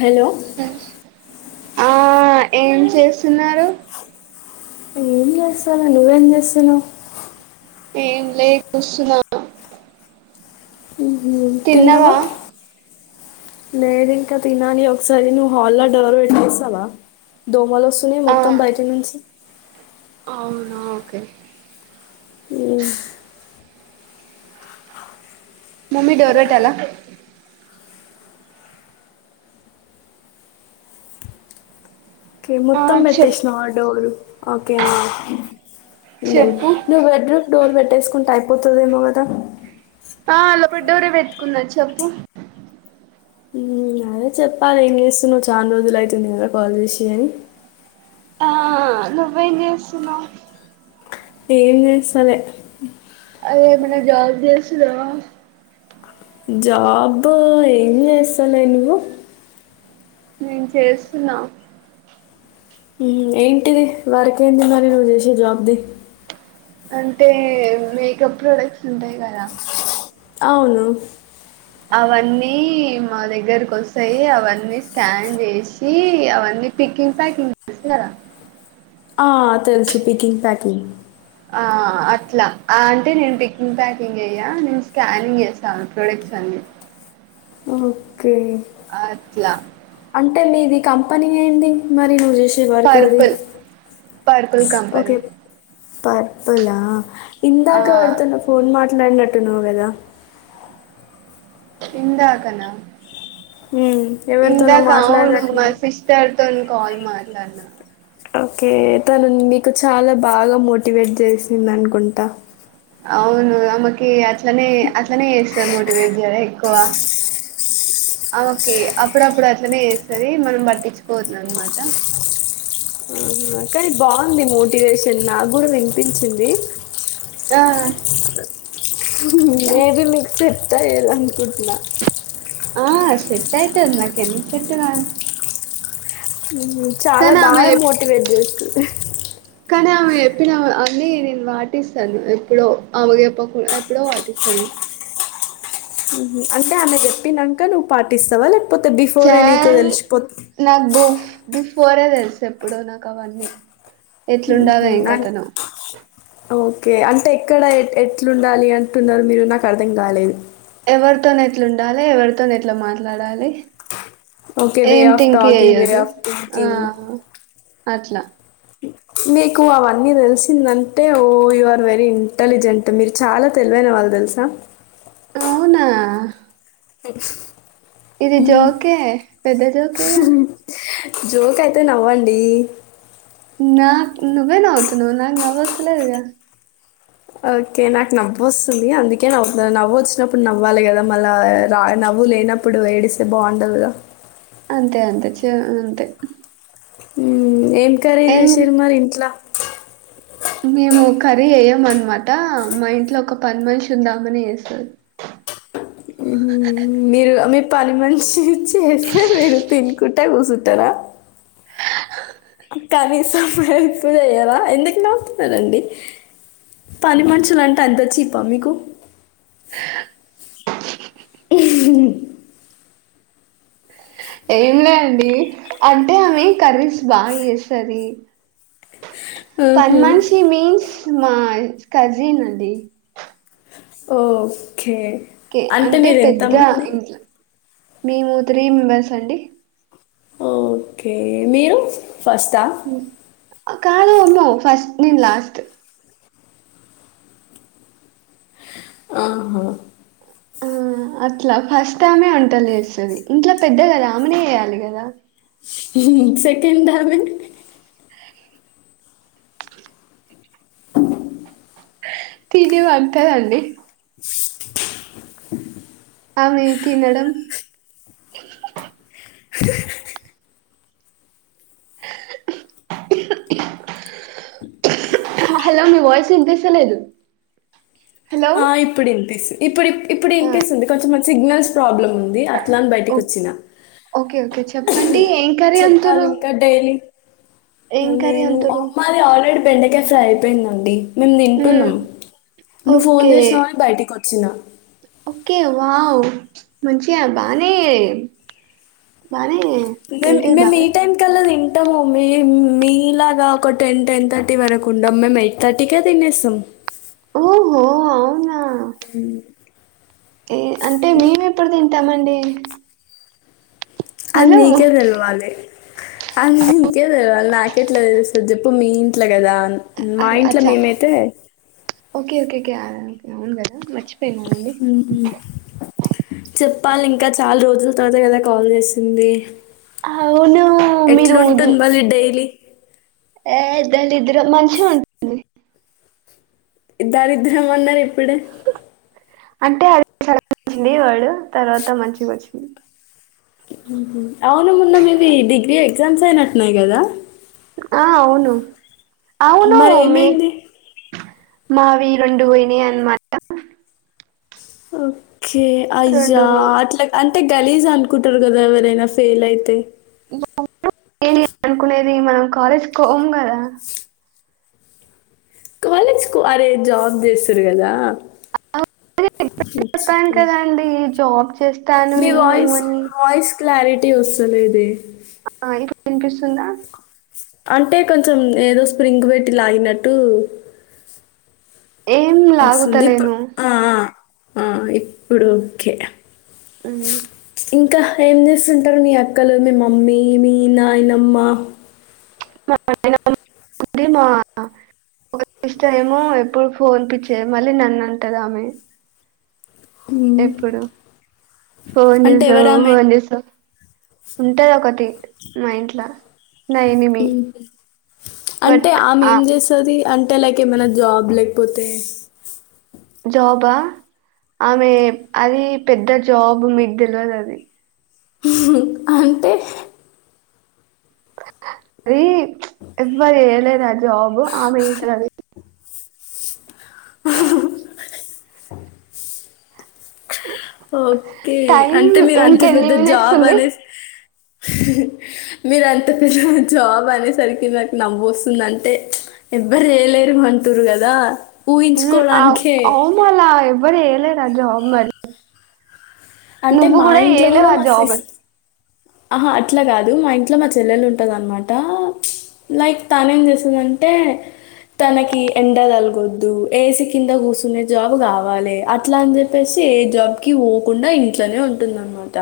Hello ఆ ఏం చేస్తున్నారు ఏం చేస్తాను నువ్వేం చేస్తునవ్వు ఏం లే చూస్తున్నా ఉహుం. తిన్నవా తిన్నావా లేదు ఇంకా తినాలి ఒకసారి నువ్వు హాల్ డోర్ పెట్టెస్తావా దోమలు వస్తుని ఆ మొత్తం బయటి నుంచి అవునా ఓకే ఇ మమ్మీ డోర్ వెట్టాల ఓకే ఆ మొత్తం చెప్ పెట్టేశ్న డోరు ఓకే ఆ ఉన్నది చెప్పు బెడ్ రూమ్ డోర్ పెట్ట పెట్టేసుకుంటా అయిపోతుందేమో కదా ఆ అలబడ్డరే పెట్టుకున్న చెప్పు ఉమ్, అదే చెప్పాలి ఏం చేస్తున్నావ్ చాలా రోజులు ఐతుంది కదా కాల్ చేసి అని ఆ నువ్వేం చేస్తున్నావ్ ఏం చేస్తాలే రే ఏమన్న జాబ్ చేస్తున్నావా జాబ్ ఎం చేస్తాలేను నేను చేస్తున్నా ఏంటిది వారిక ఏంది మరి నువ్వు చేసే జాబ్ది అంటే మేకప్ ప్రొడక్ట్స్ ఉంటాయి కదా అవును అవన్నీ మా దగ్గరకి వస్తాయి అవన్నీ స్కాన్ చేసి అవన్నీ పికింగ్ ప్యాకింగ్ చేసార ఆ తెలుసు పీకింగ్ ప్యాక్ని ఆ అట్లా అంటే నేను పికింగ్ ప్యాకింగ్ చేయ్యా నేను స్కానింగ్ చేస్తాను ప్రోడక్ట్స్ అన్ని ఆ అట్లా అంటే మీది కంపెనీ అయింది మరి నువ్ పర్పుల్ పర్పుల్ కంపెనీ ఓకే. పర్పులా ఆ ఇందాక ఎవరితోనో ఫోన్ మాట్లాడినట్ ను కదా ఇందాకనా హ్మ్. ఎవరితోనో ఇందాకా అవును మా మాట్లాడినట్టున్నావు. సిస్టర్తోోని కాల్ మలా నా ఓకే తను మీకు చాల బాగా మోటివేట్ చేసింది అనుకుంటా అవును ఆమె కి అట్లనే అట్లనే చేస్తది మోటివేట్ కదా చేస్తది ఎక్కువ ఆమే కి అప్పుడప్పుడు అట్లనే చేస్తది మనం పట్టించుకోవద్దు అనమాట కానీ బాగుంది మోటివేషన్ నాకు కూడా వినిపించింది ఆ ఏది మీకు తైలనుకుంటనా ఆ సెట్యితేందక ఎంత సెట్ కా చాలా బాగా మోటివేట్ చేస్తుాంది కానీ ఆమె చెప్పిన అన్ని నేను వాటిస్తాను ఎప్పుడో ఆమె గ చెప్పకుడా ఎప్పుడో వాటిస్తాను నేను అంటే ఆమె చెప్పాక నువ్వు పాటిస్తావ పోతే బిఫోర్ నీకు చాల్ తెలిసిపో నాకు బు బిఫోరే తెలుసు ఎప్పుడు నాకు అవన్నీ ఎట్లు ఉండవే మ్మ్. కతను కె అంటే ఎక్కడ ఎ ఎట్లుండాలి అంటున్నారు మీరు నాకు అర్థం కాలేదు ఎవరితోన్ ఎట్లు ఉండాలి ఎవరితోని ఎట్లా మాట్లాడాలి ఓకే వే ఏం ఆఫ్ థింక్ టాకింగ్ వే చెయ్యొద్దు ఆఫ్ ఆ థంకింగ్ అట్లా మీకు అవన్నీ తెలిసిందంటే ఓ యు వ ఆర్ వెరీ ఇంటలిజెంట్ మీరు చాలా తెలివైన వాళ్ళు తెలుసా అవునా ఉ హ్ ఇది జోకే పెద్దదికేగా జోక్ అయితే నవ్వండీ నాకు నువ్వే నవ్వుతున్నవ్ నాకు నవ్వస్తలేదుగా ఓకే నాకు నవ్్వ వస్తుంది అందుకే్వు నవ్వు వచ్చినప్పుడు నవ్వాలి కదా మళ్ళా రా నవ్వు లేనప్పుడు వేడిస్తే బాగుండదుగా అంతే అంతే చే అంతే ఏమ్ ఇంకరేజ్ ఏం చేసిారు మరి ఇంట్లా మేము కర్రీ వేయం అనమాట మా ఇంట్లో ఒక పని మనిషి ఉందామని వేస్తుంది మ్మ్. మీరు ఆమ్ మే పాని మంచి చేస్తారు మీరు తినుకున్ ట్టా కూచుంటారా కనీసం ఎకుయారా ఎందుకు నవుతున్నారండి పని మనుషులు అంటే అంత చీపా మీకు ఏం లే అండి అంటే ఆమె కర్రీస్ బాగా ఇేస్తుంది పన్ మ్హూ. మనిషి మీన్స్ మా కజీన్ండి ఓకే కే అంటే మీరు పెద్ద ఎంతమంది ఇంట్ల మేము త్రీ మెంబర్స్ అండి ఓకే మీరు ఫస్టా కాదు మ్మ ఫస్ట్ నేను లాస్ట్ ఆహా ఆ అట్లా ఫస్ట్ టైమే వంటల్ చేస్తది ఇంట్లో పెద్ద కదా ఆమెనే చేయాలి కదా మ్ సెకండమే తిని వత్తది అది [unintelligible] అవునే తినడం హలో మీ మయి చంతసలేదు ఆ ఇప్పుడు ఇనిపిస్తుంది ఇప్పుడు ఇప్పుడు ఆ ఇనిపిస్తుంది కొంచెంమం సిగ్నల్స్ ప్రాబ్లం ఉంది అన్ ట్లాని బయటికి వచ్చిన చెప్పన్ చెప్పాలి ఇంకా డైరీ ఏం అ కర్రీ నేను అంతురు అమ్మా లె ఆల్రెడీ పెండక ఫ్రైపోయింద అండి మేము మ్మ్ తింటున్నాం నువ్వు ఫోన్ ఓకే చేసినావని బయటికి వచ్చిన మంచియా బానే బానే మ ఏంటి మ మీ బానే టైమ్ కల్ నిం ఉంటాము మీ మీలాగా ఒక టెన్ టెన్ థర్టీ వరకు ఉండాం మేము ఎయిట్ థర్టీకే తినేస్తాం ఓహో అవును అంటే మేము ఎప్పుడు తింటామండి ఆ అ నీకే తెల్వాలి అ ఇంకే తె వాాలి నాకెట్లా తెస్తుంది చెప్పు మీ ఇంట్లో కదా మా అరే ఇంట్లో అచ్చా మేమైతే ఓకే ఓకే ఓకే అవు మ చెప్పాలి ఇంకా చాలా రోజు అజ తత కదా కాల్ చేసింది అవును మీరు ఎట్లుంటుంది ఉదు- మళ్ళీ డైలీ ఏ ఇద్దలిద్ద్ర మనిషి ఉంటుంది ఇద్దారుద్ద్రమన్న ఇప్పుడే అంటే అది వాడు తర్వాత మంచిగా వచ్చింది అవును మొన్న మీవి డిగ్రీ ఎగ్జామ్స్ అయినట్టున్నాయి కదా ఆ అవును అవును మరి మీ ఏమైంది మావి రెం పోయిన అన్నమాట ఓ కే అయ్యా రెండు అట్లాగ్ అంటే గలీజ్ అనుకుంటురు కదా ఎవరైనా ఫేలైతే ఏందే అనుకునేది మనం కాలేజ్ కోం గదా కాలేజ్ కు అరే జాబ్ చేస్సురు గదా [unintelligible] చెప్పాను కదండి జాబ్ చేస్తాను మీ నేను వాయిస్ అని వాయిస్ క్లారిటీ వస్సలేదే ఆ ఇంకా వినిపిస్తుందా ప్చ్ అంటే కొంచెం ఏదో స్ప్రింగ్ వెట్టిలాగినట్టు ఏం ఇప్పుడు లాగుతలేను ఆ, ఆ ఇప్పుడు ఓకే మ్మ్ ఇంకా యేం జేస్సుంటరు మీ అక్కలు మీ మమ్మీ మీ నాయనమ్మ మా [unintelligible] ఇస్తే ఏమో ఎప్పుడు ఫోన్ పిచ్చే మళ్ళీ నన్ను అంటది ఆమె. మ్మ్. ఎప్పుడు ఫోన్ అంటే జూసవ్ ఎవరామె ఫోన్ జూస్సవ్ ఉంటది ఒకటి. నా ఇంట్లా అంటే బట్ ఆమె ఆ ఏం జేస్సది అంటే లైక్ ఏమైనా జాబ్ లేకపోతే జాబా ఆమె అది పెద్ద జాబ్ మీకు దెలివదు అది అంటే అర ఎవవారు ఏళ రా జాబు ఆమె స ఓకే టైం అంటే మీరు అంత ఇంకెన్ని పెద్ద మినిట్స్ జాబ్ ఉంది అనే మీరు అంత పిల్ల జాబ్ అనేసరికి నాకు నవ్స్తుందింటే ఎవ్వరు వేయలేరు అంటూరు కదా ఊహించుకోవడానికే అవుమాలా ఎబ్్వరు ఏళ జవాబ మరి అంటే నువ్వు మా కూడా ఇంట్లో ఏయలే కూడా మా సిస్ జాబ్స్ ఆహా అట్లా కాదు మా ఇంట్లో మా చెల్లెలు ఉంటద అనమాట లైక్ తను ఏం చేసందంటే తనకి ఎండ కలగొద్దు ఏసీ కింద కూర్చునే జాబ్ కావాలి అట్లా అని చెప్పేసి ఏ జాబ్కి పోకుండా ఇంట్లోనే ఉంటుంద అనమాట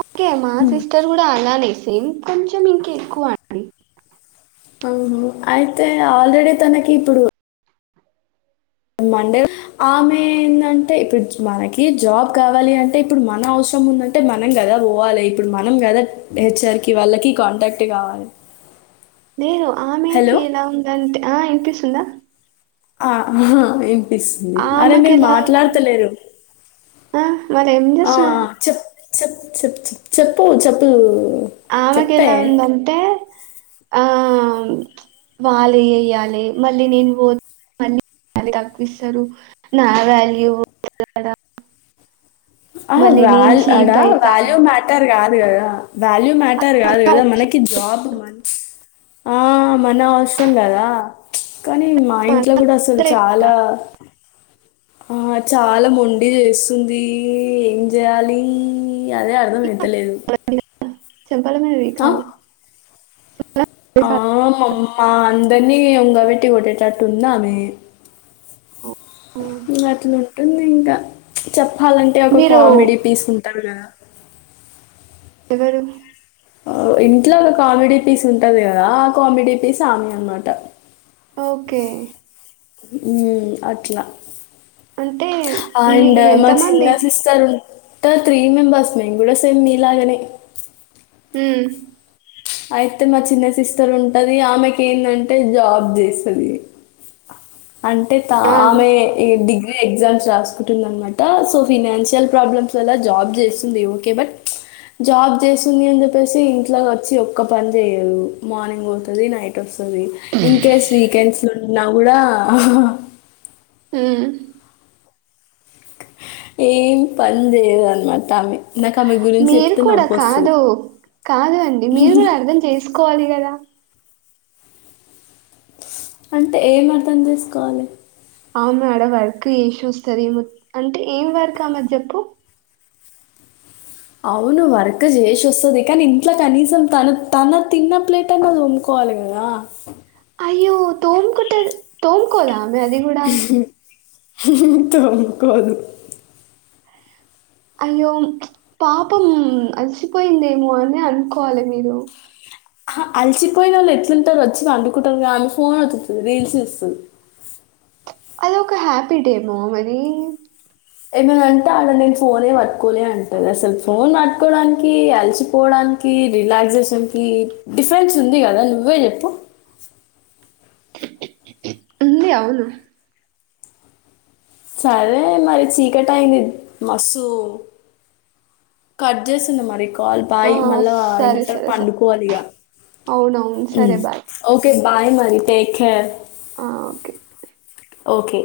ఓకే మా సెస్ట్ ఇక్కడ కూడా అలానే సేమ్ కొంచెం ఇంక ఎక్కువ అడి అ అయితే ఆల్రెడీ తనకి ఇప్పుడు మండే ఆమె ఏందంటే ఇప్పుడు మనకి జాబ్ కావాలి అంటే ఇప్పుడు మన అవసరం ఉందంటే మనం కదా పోవాలి ఇప్పుడు మనం కదా హెచ్ఆర్కి వాళ్ళకి కాంటాక్ట్ కావాలి నేరు ఆమెకి ఇలా ఉందంటే ఆ ఇంటింటిస్తుందా ఆ హ పిస్తుంది అరే ఆమెకి మీరు ఎలా ఉం మాట్లాడతలేరు ఆ మరి ఏం ఆ చేస్తున్నారు చెప్ చెప్పు చెప్పు చె చెప్పు చెప్పులు ఆమెకెల ఉందంటే ఆ వాళ్ళే ఏయాలి మళ్ళీ నేను పో మళ్ తక్కుస్తారు నా వాల్యూ ఆ మళ్ళీ నేను వల్ అడా చీప్ అయితా వాల్యూ మ్యాటర్ కాదు కదా ఆ వాల్యూ మ్యాటర్ కాదు కదా మనకి జాబ్ మచు ఆ మన అవసరం కదా కానీ మా ఇంట్లో కూడా అసలు చాలా ఆ చాలా మొండి చేస్తుంది ఏ ఏం చేయాలి ఈ అదే అర్థం ఐతలేదు త చెప్పాలా మీద వి కాదు ఆ మామ్మ అందరినీ ఒంగవేట్ పటి గట్టే తట్టుంది అమె గట్లు ఉంటుంది ఇంకా చెప్ అలాంటే ఒక మీరు కామెడీ పీస్ ఉంటారు కదా ఎవరు ఆ ఇంట్లో ఒక కామెడీ పీస్ ఉంటది కదా ఆ కామెడీ పీస్ ఆమెనే అన్నమాట ఓకే ఉ అట్లా అంటే అండ్ మీకు మా చిన్న ఎంతమంది సిస్టర్ ఉన్ ఇంకా త్రీ మెంబర్స్ మేము కూడా సేమ్ మీ లాగనే మ్ అయితే మా చిన్న సిస్టర్ ఉంటది ఆమెకి ఏందంటే జాబ్ చేస్తది అంటే త ఆ ఆమె ఎడ్డి ఎగ్జామ్స్ రాసుకుటుంది అన్మాట సో ఫినాన్షియల్ ప్రాబ్లమ్స్ వల్ల జాబ్ చేస్తుంది ఓకే బట్, జాబ్ చేస్తుంది అని చెప్పేసి ఇంట్లో వచ్చి ఒ క్క పని జేయదు మార్నింగ్ పోతది నైట్ ఒస్ తది ఇన్ కేస్ వీకెండ్స్ ఉన్నా వుగూడా ఉమ్ ఏం పన్ జేయదన్మాట్ మీరు కూడ కాదు కాదు అండి మీరు గూడ అర్థం చేస్కో కోవాలి గదా. అంటే ఏం అర్థం చేసుకోవాలె? ఆమె ఆడ వర్క్ చేసొస్తది మోత్ అంటే ఏం వర్క్ అమెది చెప్పు? అవును వర్క్ చేసోస్తది కనీ ఇంట్ల కనీసం తను తన తిన్న ప్లేట్ అయిన తోముకోవాలి గదా. అయ్యో తోమ్ కుట్టది తోంకోదా? మె అది గూడ తొంకోదు అయ్యో పాపం అలసిపోయిందేమో అని అనుకోవాలె మీరు. అహ అలిచిపోయినోళ్ళు ఎట్లుంటరు వచ్చి పండుకుంటరుగా ఆమె ఫోన్ ఒత్తుతది, రీల్స్ జూస్తది. అదొకా ఒక హ్యాబిటేమో మరీ? ఏమైనంటే ఆడ నేను ఫోనే పట్టుకోలే అంటది, అసలు ఫోన్ పట్టుకోవడానికి అలిసిిపోవడానికి రిలాక్సేషన్ కి డిఫరెన్స్ ఉంది గదా నువ్వే చెప్పు? ఉంది అవును. సరే మరి చీకటయింది మస్తూ కట్ జేసింది మరి. కాల్ ఆ! బాయ్ మళ్ళా సరే, ఏమంటరు సరే, సరే. పండుకోవాలిగా అవునవును. సరే ఉమ్ బాయ్. ఓకే. బాయ్ మరి టేక్కేర్. ఆ ఓకే. ఓకే